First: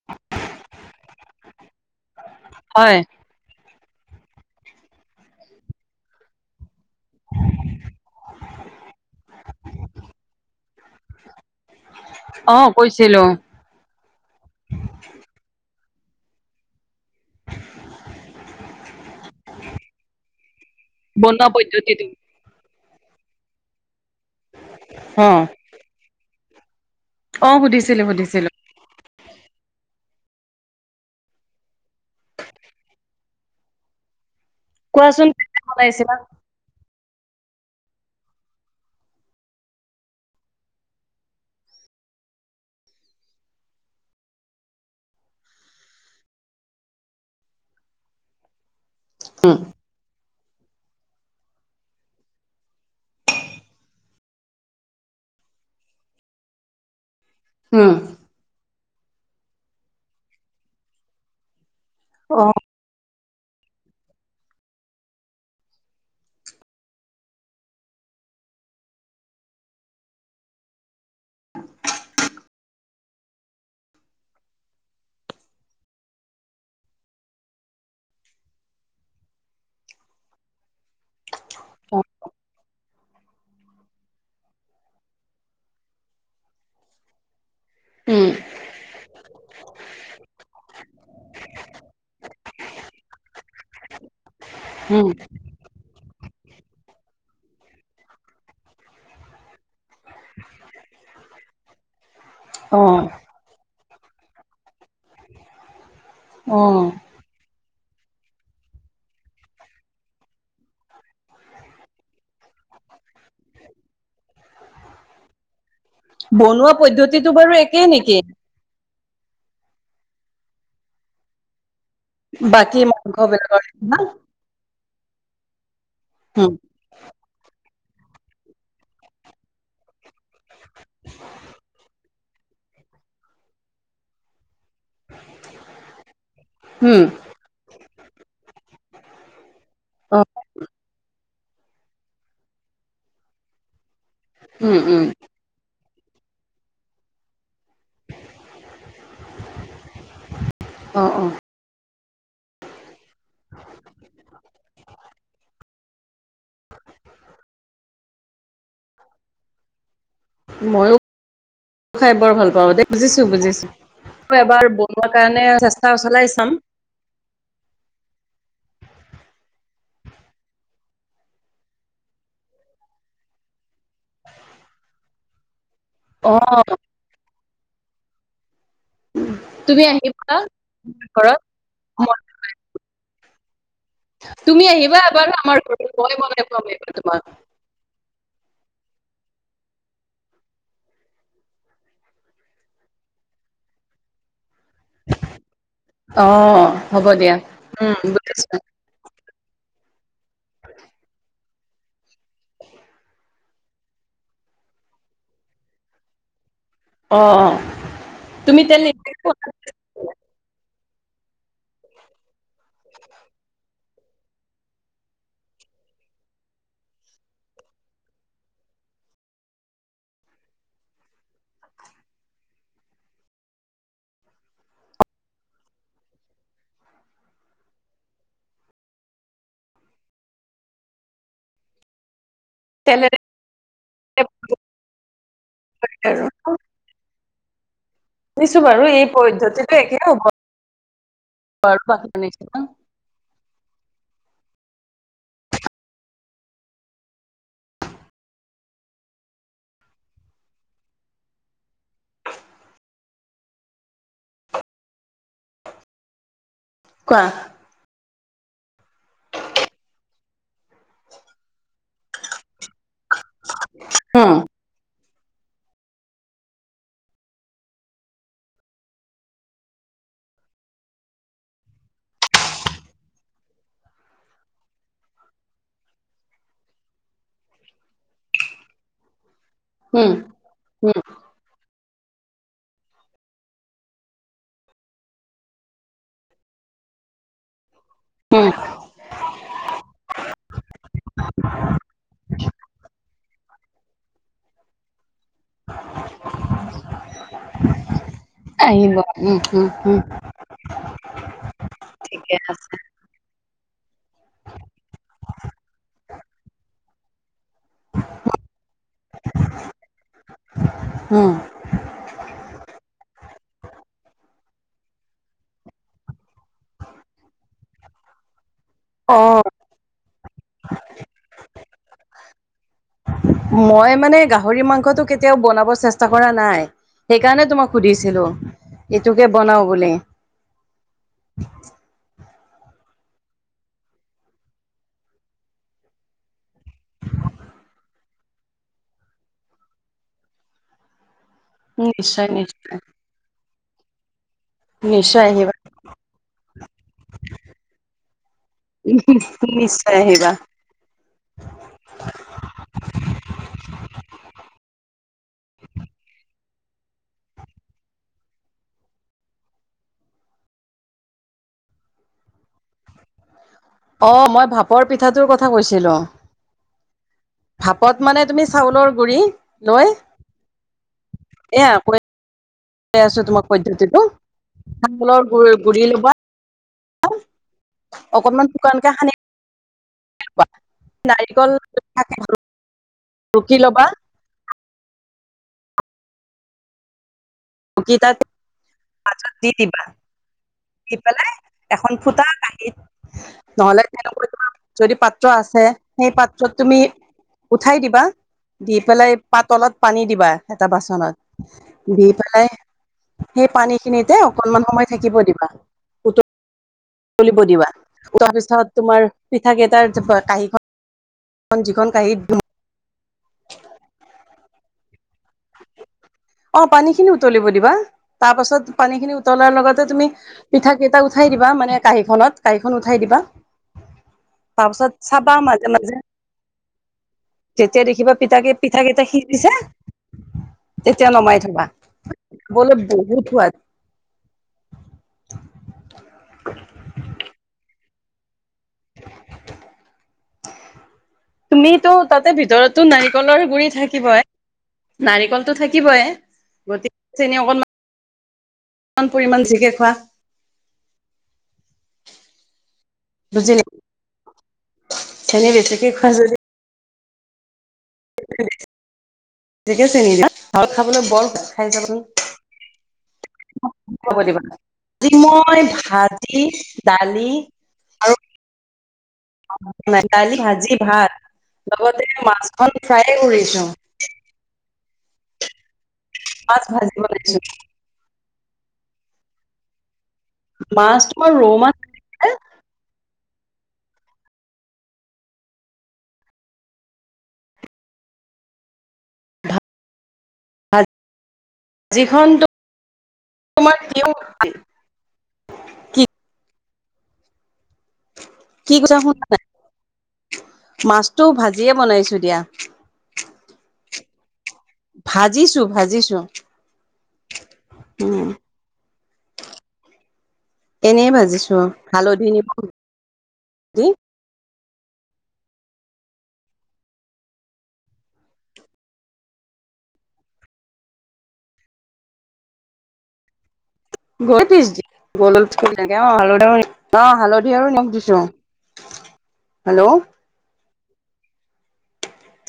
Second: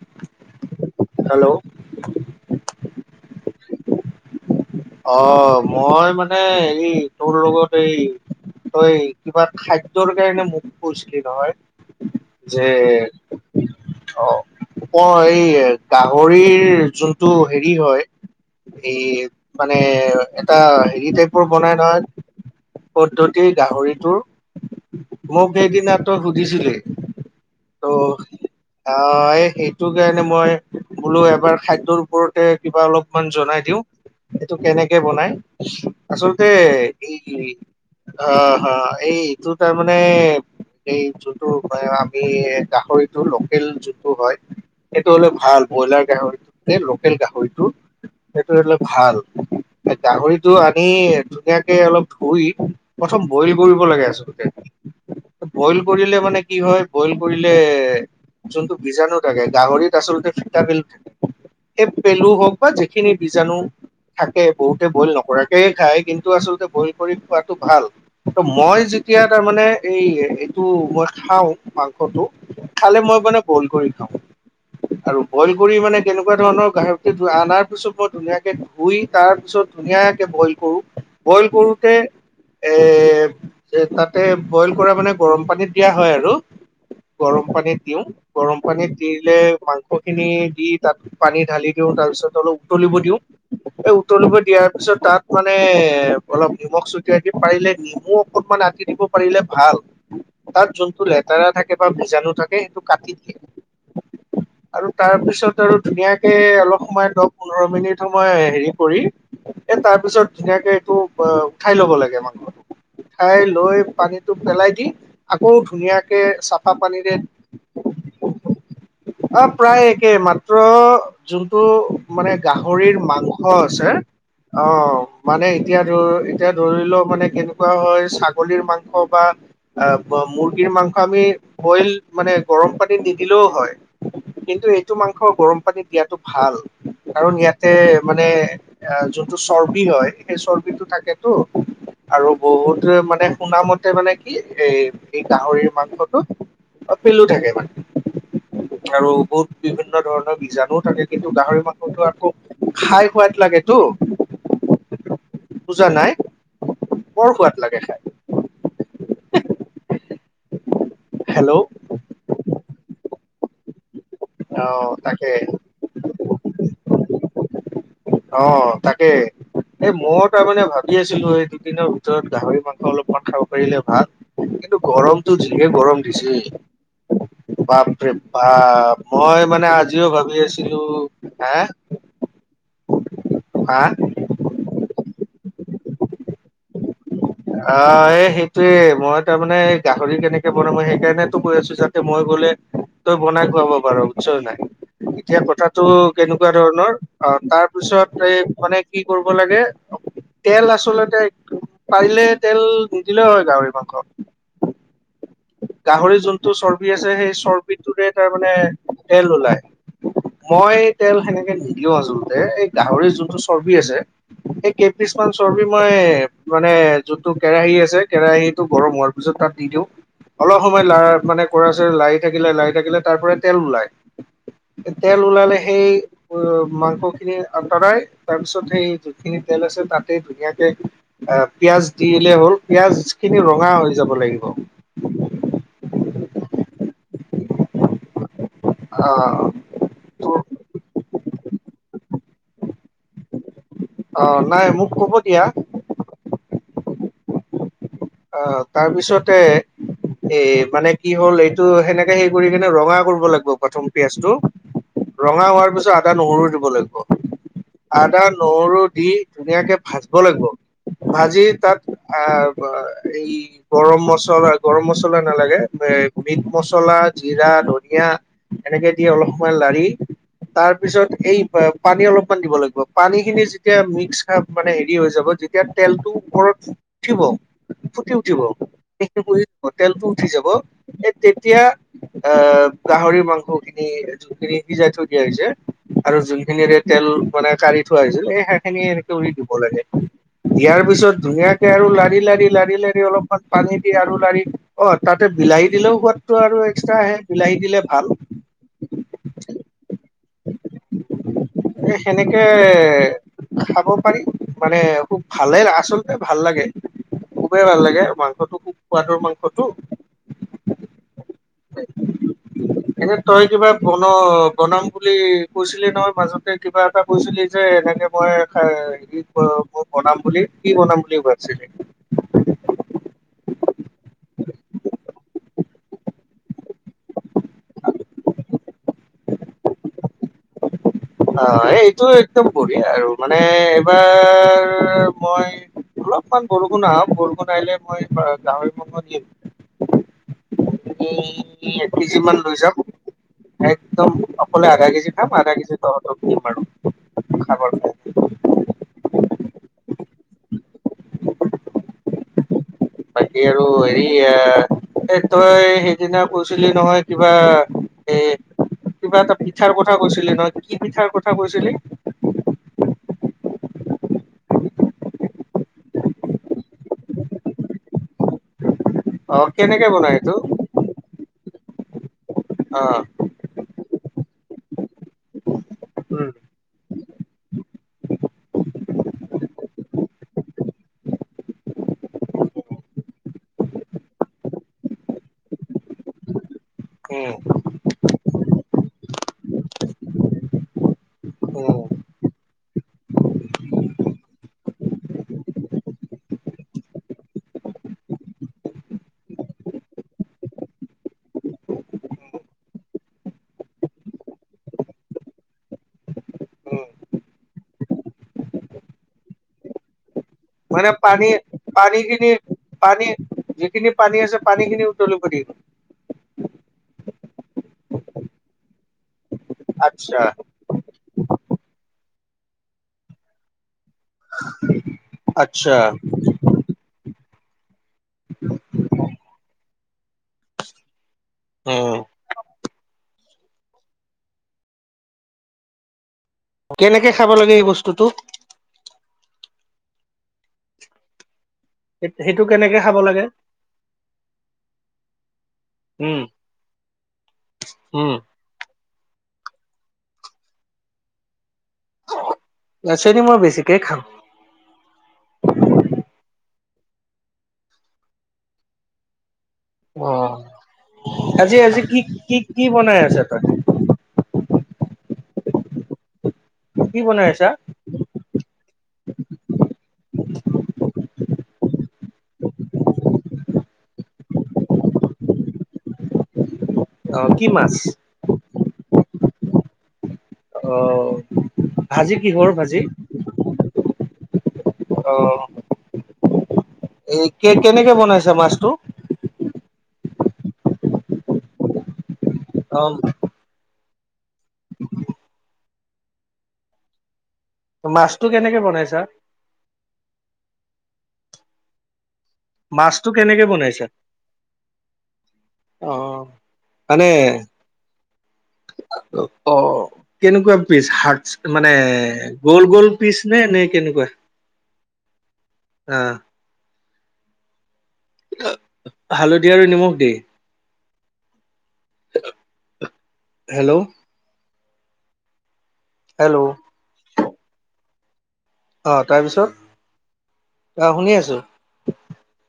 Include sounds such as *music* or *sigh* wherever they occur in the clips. *inaudible* Hello? হয়। অ', মই মানে এই, তোৰ লগত এই তই কিবা খাদ্যৰ কাৰণে মোক কৈছিলি নহয়। অ যে কৈছিলো অ', মই এই গাহৰিৰ যোনটো হেৰি হয়। এই, মানে এটা হেৰি টাইপৰ বনোৱা বনাই পদ্ধতিটো নহয়। পদ্ধতিৰ গাহৰিটোৰ, অ মোক সেইদিনা তই সুধিছিলি। অ', সুধিছিলোঁ, সুধিছিলোঁ। অ', এই সেইটো কাৰণে মই বোলো এবাৰ খাদ্যৰ ওপৰতে কিবা অলপমান জনাই দিওঁ। এইটো কেনেকে কোৱাচোন বনাই, কেনেকে বনাইছিলা আচলতে এই অ', হা, এইটো তাৰমানে এই জোনটোৰ, আমি গাহৰিটো লোকেল জুনটো হয়। সেইটো অলপ ভাল, ব্ৰইলাৰ গাহৰিটো যে, লোকেল গাহৰিটো, সেইটো অলপ ভাল, গাহৰিত টো আনি ধুনীয়াকে অলপ ধুই, প্ৰথম বইল কৰিব লাগে আচলতে। বইল কৰিলে মানে কি হয়, বইল কৰিলে উম যোনটো বীজাণু থাকে, গাহৰিত আচলতে ফিটা পেলু থাকে, সেই পেলু অ হওক বা যিখিনি বীজাণু থাকে, বহুতে বইল নকৰাকে খায়, কিন্তু আচলতে বইল কৰি খোৱাটো ভাল। ত' মই যেতিয়া তাৰমানে এই মই খাঁও মাংসটো। খালে, মই মানে বইল কৰি খাওঁ। আৰু বইল কৰি মানে তেনেকুৱা ধৰণৰ গাহৰি খিনি অনাৰ পিছত মই ধুনীয়াকে ধুই, তাৰ পিছত ধুনীয়াকে বইল কৰোঁ, বইল কৰোতে অ এ তাতে বইল কৰা মানে গৰম পানীত দিয়া হয় আৰু। গৰম পানীত দিওঁ, গৰম পানীত দি দিলে, মাংসখিনি দি তাত পানী ঢালি দিওঁ, তাৰ পিছত অলপ উতলিব দিওঁ। এই উতলিব দিয়াৰ পিছত, উম তাত মানে এ অলপ নিমখ ছটিয়াই দিম, পাৰিলে নিমু অকনমান কাটি দিব পাৰিলে ভাল। তাত যোনটো লেতেৰা থাকে বা বীজাণু থাক সেইটো অ কাটি দিয়ে, আৰু তাৰপিছত আৰু ধুনীয়াকে অ অলপ সময় দ পোন্ধৰ মিনিট সময় হেৰি কৰি এ তাৰপিছত ধুনীয়াকে এইটো উঠাই লব লাগে মাংসটো। উঠাই লৈ পানীটো পেলাই দি আকৌ ধুনীয়া বনোৱা পদ্ধতিটো বাৰু একেই নেকি? অঁ প্ৰায় একে মাত্ৰ যোনটো মানে গাহ বাকী হৰিৰ মাংস বিলাকৰ আছে। নিচিনা অঁ মানে এতিয়া ধৰ এতিয়া উম ধৰিলেও মানে কে কোৱা হয় ছাগলীৰ মাংস বা মুৰ্গীৰ মাংস আমি বইল মানে গৰম পানী নিদিলেও হয়, কিন্তু এইটো মাংস গৰম পানী দিয়াটো ভাল। হম। কাৰণ ইয়াতে মানে এ যোনটো চৰ্বি হয় অ সেই চৰ্বিটো থাকে। তো আৰু বহুত মানে শুনামতে মানে কি উম উম এই গাহৰিৰ মাংসটোত পেলো থাকে মানে। আৰু বহুত বিভিন্ন ধৰণৰ বীজাণুও অ থাকে, অ কিন্তু গাহৰি মাংসতো আকৌ খায় খোৱাত লাগে তো বুজা নাই? বৰ সোৱাদ লাগে খায়। *inaudible* ময়ো খায় বৰ ভাল পাওঁ দেই, বুজিছো বুজিছো। মই অ এবাৰ বনোৱা তাকে কাৰণে চেষ্টা চলাই চাম। অঁ তাকে। এই মইও তাৰমানে ভাবি আছিলো এই দুদিনৰ ভিতৰত গাহৰি মাংস অলপমান খাব পাৰিলে ভাল। কিন্তু গৰমটো যিহে গৰম অ দিছে বাপৰে বাপ! মই মানে তুমি আজিও আহিবা ভাবি আছিলো, ঘৰত হে? হা? তুমি আহিবা এবাৰ আমাৰ ঘৰত মই বনাই খোৱাম এইবাৰ তোমাক। অঁ এ সেইটোৱে মই তাৰমানে গাহৰি কেনেকে বনাম সেইকাৰণেতো কৈ আছো যাতে মই গলে তই বনাই খুৱাব পাৰ, বুইচ নাই? এতিয়া কথাটো কেনেকুৱা অঁ ধৰণৰ, হ'ব দিয়া অ' উম তাৰপিছত এই বুজিছো মানে কি কৰিব লাগে, তেল আচলতে পাৰিলে তেল নিদিলেও হয় গাহৰি মাংস। গাহৰিৰ যোনটো চৰ্বি আছে সেই অঁ অঁ চৰ্বিটোৰে তাৰমানে তুমি তেল নিদিলেও ওলায়। মই তেল সেনেকে নিদিও আচোলতে, এই গাহৰিৰ যোনটো চৰ্বি আছে সেই কেইপিচ মান চৰ্বি মই মানে যোনটো কেৰাহি আছে কেৰাহীটো গৰম হোৱাৰ পিছত তাত দি দিওঁ। অলপ সময় লাৰ মানে কৰাছে লাৰি থাকিলে লাৰি থাকিলে তাৰপৰা তেল ওলাই। তেল ওলালে সেই উম মাংসখিনি আঁতৰাই তাৰপিছত সেই যিখিনি তেল আছে তাতেই ধুনীয়াকে আ পিয়াজ দিলে হ'ল, পিয়াজ তেলেৰে খিনি ৰঙা হৈ যাব লাগিব। *inaudible* শুনিছো বাৰু এই আহ পদ্ধতিতো একে হ'ব বাৰু বাকী নিচিনা। অঁ নাই মোক কব দিয়া। আহ তাৰপিছতে এ মানে কি হ'ল এইটো সেনেকে হে কৰি কিনে ৰঙা কৰিব লাগিব প্ৰথম পিয়াজটো। ৰঙা হোৱাৰ পিছত আদা নহৰু দিব লাগিব। কোৱা আদা, নহৰু দি ধুনীয়াকে ভাজিব লাগিব। ভাজি তাত আ' এই গৰম উম মছলা। গৰম মছলা নালাগে। এ মিট মছলা, জিৰা, ধনিয়া, এনেকে দি অলপ সময় লাৰি। তাৰ পিছত এই পানী অলপমান দিব লাগিব, পানী খিনি যেতিয়া মিক্স খা মানে হেৰি হৈ যাব। যেতিয়া তেলটো ওপৰত উঠিব। ফুটি উঠিব, তেলটো উম উঠি যাব। উম সে তেতিয়া আহ' গাহৰিৰ মাংস খিনি যিখিনি সিজাই থৈ দিয়া হৈছে, আৰু যোন খিনিৰে তেল মানে কাৰি থোৱা হৈছিল, এই উম সেইখিনি এনেকে উৰি দিব লাগে দিয়াৰ পিছত ধুনীয়াকে আৰু লাৰি-লাৰি। লাৰি লাৰি অলপমান পানী দি আৰু লাৰি অ' তাতে বিলাহী দিলেও সোৱাদটো আৰু এক্সট্ৰা আহে। বিলাহী দিলে ভাল। আহিব, উম উম উম। এ ঠিকে সেনেকে আছে খাব পাৰি, মানে খুব ভালে আচলতে ভাল লাগে। খুবেই ভাল লাগে, মাংসটো খুব সোৱাদৰ মাংসটো। হুম। এনে তই কিবা বন-বনাম বুলি কৈছিলি নহয় মাজতে, কিবা এটা কৈছিলি যে এনেকে মই *unintelligible* অঁ মই বনাম বুলি। কি বনাম বুলি ভাবছিলি? মই মানে গাহৰি মাংসটো কেতিয়াও বনাব চেষ্টা কৰা নাই। সেইকাৰণে তোমাক সুধিছিলো! এইটোকে বনাও বুলি। অ' এইটো একদম বঢ়িয়া আৰু মানে এইবাৰ মই অলপমান বৰষুণ আহক, বৰষুণ আহিলে মই গাহৰি মাংস নিম। উম, এক কেজি নিশ্চয় মান লৈ যাম। নিশ্চয় একদম অকলে আধা-কেজি নিশ্চয় খাম, আহিবা আধা-কেজি তহঁতক দিম আৰু খাবৰ কাৰণে উমহুম! নিশ্চয় আহিবা। বাকী আৰু হেৰি আ' এ তই সেইদিনা কৈছিলি নহয়! কিবা এ কিবা এটা পিঠাৰ কথা কৈছিলি নহয়, কি পিঠাৰ কথা কৈছিলি? অঁ মই ভাপৰ পিঠাটোৰ কথা কৈছিলোঁ। ভাপত মানে তুমি চাউলৰ গুৰি অ কেনেকে লয়, বনাই এইটো এয়া কৈ অ আছো তোমাক পদ্ধতিটো চাউলৰ গু-গুৰি ল'বা। উম লবা, অকনমান শুকানকে সানি *inaudible* উম। *inaudible* পাছত দি দিবা। দি পেলাই উম এখন ফুটা কাঁহীত নহলে তেনেকুৱা তোমাৰ যদি পাত্ৰ আছে, সেই পাত্ৰত তুমি উঠাই দিবা দি পেলাই পাতলত পানী দিবা এটা বাচনত। দি পেলাই সেই পানীখিনিতে অকনমান সময় থাকিব দিবা। উম উতলিব দিবা, উতলাৰ পিছত তোমাৰ পিঠা কেইটাৰ কাঁহীখন মানে যিখন কাঁহীত পানী-পানীখিনি পানী যিখিনি পানী আছে পানীখিনি উতলিব দি অ' পানীখিনি উতলিব দিবা। তাৰ পাছত পানীখিনি উতলাৰ লগতে তুমি আচ্ছা পিঠা কেইটা উঠাই দিবা মানে কাঁহীখনত, কাঁহীখন উঠাই দিবা। তাৰপাছত চাবা মাজে, আচ্ছা মাজে। যেতিয়া দেখিবা পিঠাকে পিঠা কেইটা সিজিছে তেতিয়া নমাই থবা। উম খাৱলে বহুত সোৱাদ। কেনেকে খাব লাগে এই বস্তুতো। তুমিতো তাতে সেইটো কেনেকে ভিতৰতো খাব লাগে নাৰিকলৰ গুৰি থাকিবই। নাৰিকলটো থাক। থাকিবই উম গতিকে তেনে অকণমান। উম। কিমান পৰিমাণ বেছিকে খোৱা। এ চেনি মই বেছিকে খাওঁ। চেনী বেছিকে খোৱা যদি। কেলে। *unintelligible* অহ, খাবলৈ বৰ সোৱাদ আজি, খাই আজি কি, চাবাচোন কি, কি বনাই আছে তাত। খবৰ দিবা। আজি মই ভাজি, কি বনাই দালি। আছা আও মই দালি, ভাজি, ভাত লগতে মাছখন ফ্ৰাইকণ কৰিছোঁ। মাছ ভাজ। অহ, কি মাছ? অ মাছ তোমাৰ ৰৌ মাছ ভাজি কিহৰ ভাজি? অহ। এই কে কেনেকে বনাইছোঁ মাছটো। ভা ভ জি খনটো। অহ। তোমাৰ বিহু কি। কি মাছটো কেনেকে বনাইছা? এ মাছটো ভাজিয়ে বনাইছোঁ দিয়া। মাছটো কেনেকে বনাইছা? ভাজিছো ভাজিছো অহ, মানে। উম অ অহ অ, কেনেকুৱা পিচ এনেই ভাজিছো মানে, হালধি নিমখ গ'ল, গ'ল। পিছনে নে, দি কেনেকুৱা অ'হ। হালধীয়া আৰু নিমখ দে। হেল্লো? গৈ পিছ দি গলত থুই লাগে অহ, হালধি হেল্ল' আৰু অহ হালধি আৰু নিমখ দিছোঁ। অহ, তাৰপিছত অ, শুনি আছোঁ।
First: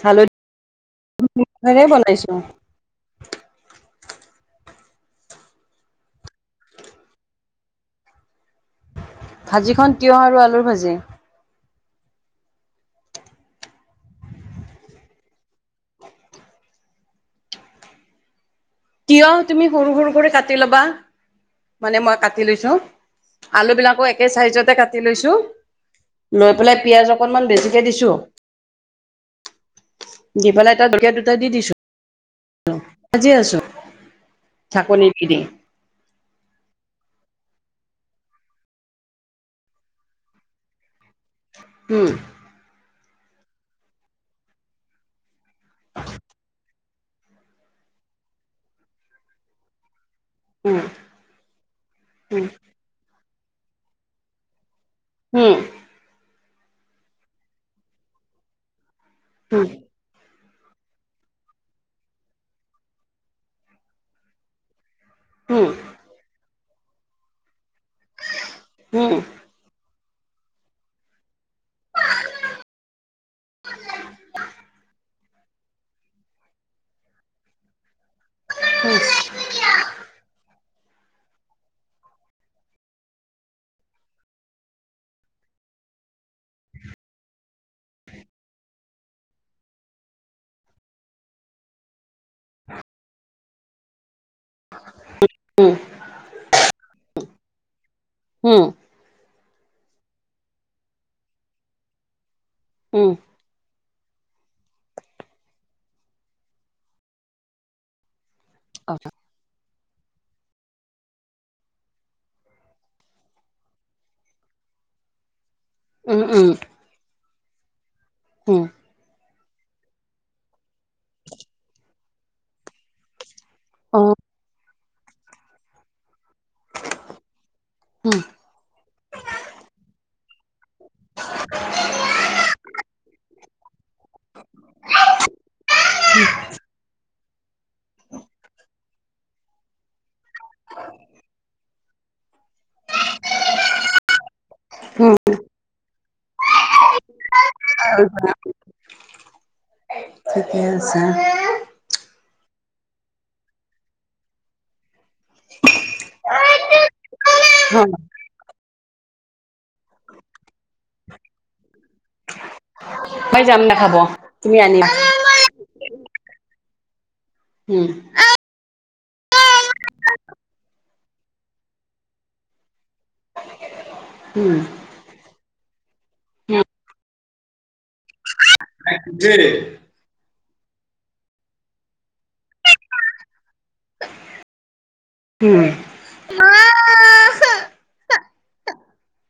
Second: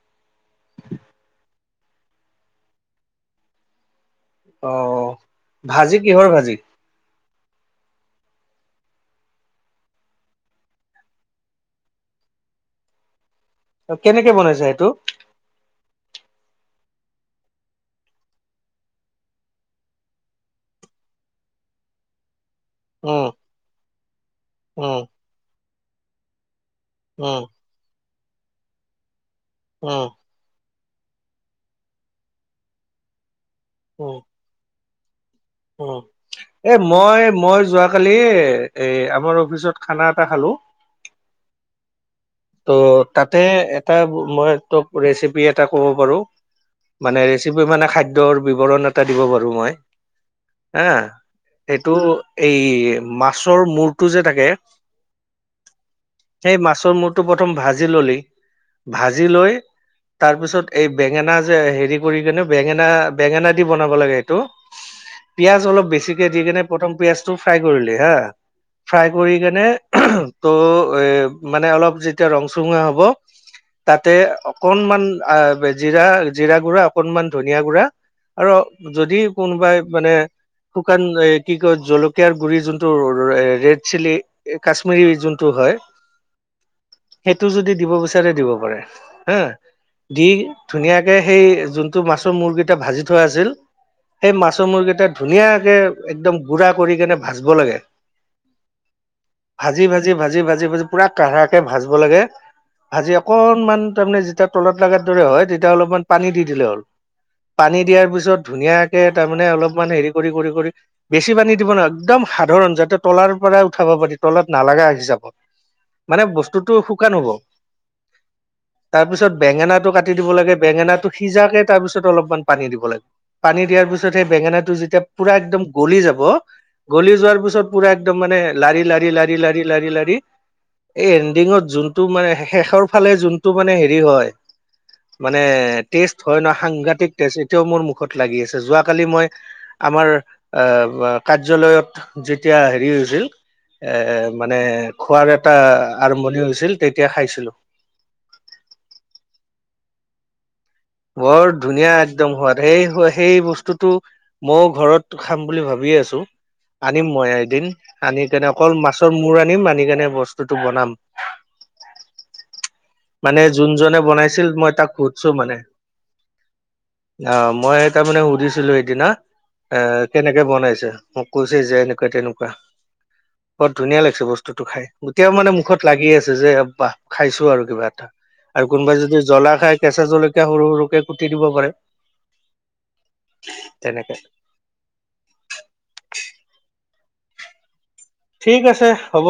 খোৱা, বনাইছোঁ। *unintelligible* অহ ভাজি কিহৰ ভাজি? ভাজিখন তিঁয়হ আৰু আলুৰ ভাজি। অ কেনেকে বনাইছা এইটো? তিঁয়হ তুমি সৰু সৰু কৰি কাটি ল'বা। মানে মই কাটি লৈছোঁ। উম আলু বিলাকো একে চাইজতে কাটি উম লৈছোঁ। লৈ পেলাই, পিয়াঁজ উম অকণমান বেছিকে দিছোঁ। উম। দি পেলাই তাত জলকীয়া দুটা দি দিছোঁ। উম ভাজি আছোঁ। অ। চাকনি দি দি। উম, এ মই, মই যোৱাকালি, এ এই আমাৰ অফিচত খানা এটা খালোঁ। উম তো, তাতে এটা মই তোক ৰেচিপি এটা ক'ব পাৰোঁ। মানে, ৰেচিপি মানে খাদ্যৰ বিৱৰণ এটা দিব পাৰোঁ মই। উম হা, এইটো উম এই মাছৰ মূৰটো যে থাকে হুম। সেই মাছৰ মূৰটো প্ৰথম ভাজি ললি, ভাজি লৈ তাৰপিছত, এই বেঙেনা যে হেৰি কৰি কেনে, বেঙেনা, বেঙেনা দি বনাব লাগে এইটো। উম পিয়াঁজ অলপ বেছিকে দি কেনে, প্ৰথম পিয়াঁজটো ফ্ৰাই কৰিলে হা, ফ্ৰাই উম উম উম কৰি কেনে তো, এই মানে অলপ যেতিয়া ৰং চঙুৱা হ'ব, তাতে অকনমান আ, জিৰা, জিৰা গুড়া অকনমান ধনিয়া গুড়া আৰু যদি কোনোবাই মানে শুকান, এ কি কয়? জলকীয়াৰ গুড়ি যোনটো ৰেড চিলি এ, কাশ্মীৰীৰ যোনটো হয়। সেইটো যদি দিব বিচাৰে, দিব পাৰে হা। দি ধুনীয়াকে, সেই যোনটো মাছৰ মূৰকেইটা ভাজি থোৱা আছিল সেই মাছৰ মূৰকেইটা ধুনীয়াকে, একদম গুড়া কৰি কেনে, ভাজব লাগে। উম। ভাজি, ভাজি, ভাজি, ভাজি, ভাজি পুৰা কাঢ়াকে ভাজিব লাগে উম ভাজি অক অকনমান তাৰমানে যেতিয়া তলত লাগাৰ দৰে হয়, তেতিয়া অলপমান পানী দি দিলে হ'ল। পানী দিয়াৰ পিছত, ধুনীয়াকে তাৰমানে অলপমান হেৰি কৰি, কৰি, কৰি বেছি পানী দিব না একদম সাধাৰণ যাতে তলাৰ পৰাই উঠাব পাৰি, তলত নালাগা হিচাপত। মানে উম উম বস্তুটো শুকান হ'ব। উম। তাৰপিছত বেঙেনাটো কাটি দিব লাগে, বেঙেনাটো সিজাকে তাৰপিছত অলপমান পানী দিব লাগে। পানী দিয়াৰ অ পিছত, সেই বেঙেনাটো যেতিয়া পুৰা একদম গলি যাব গলি যোৱাৰ পিছত পুৰা উম একদম মানে লাৰি লাৰি লাৰি লাৰি লাৰি লাৰি এই, এণ্ডিঙত যোনটো মানে, শেষৰ ফালে যোনটো মানে হেৰি হয় মানে, টেষ্ট হয় ন, সাংঘাতিক টেষ্ট এতিয়াও মোৰ মুখত লাগি আছে যোৱা কালি মই আমাৰ, আহ, কাৰ্যালয়ত যেতিয়া হেৰি হৈছিল এ, মানে উম খোৱাৰ এটা আৰম্ভণি হৈছিল, তেতিয়া খাইছিলোঁ। *inaudible* *unintelligible* বৰ ধুনীয়া একদম সোৱাদ। সেই, সেই বস্তুটো, মইও ঘৰত খাম বুলি ভাবিয়ে আছোঁ। আনিম মই এদিন। আনি কেনে অকল মাছৰ মূৰ আনিম, আনি কেনে বস্তুটো বনাম। মানে মই যাম যোন দে খাব জনে বনাইছিল, তুমি মই তাক আনিবা সোধ ছো মানে। আহ, মই উম তাৰমানে সুধিছিলোঁ সেইদিনা। এ কেনেকে বনাইছে মোক কৈছে যে এনেকুৱা তেনেকুৱা, বৰ ধুনীয়া লাগি ছে উম বস্তুটো খাই এতিয়াও মানে মুখত লাগি আছে যে *unintelligible* খাইছো আৰু কিবা এটা। আৰু কোনোবাই যদি জ্বলা খাই কেঁচা জলকীয়া সৰু সৰুকে কুটি দিব পাৰে, তেনেকে। উম। উম ঠিক আছে হ'ব।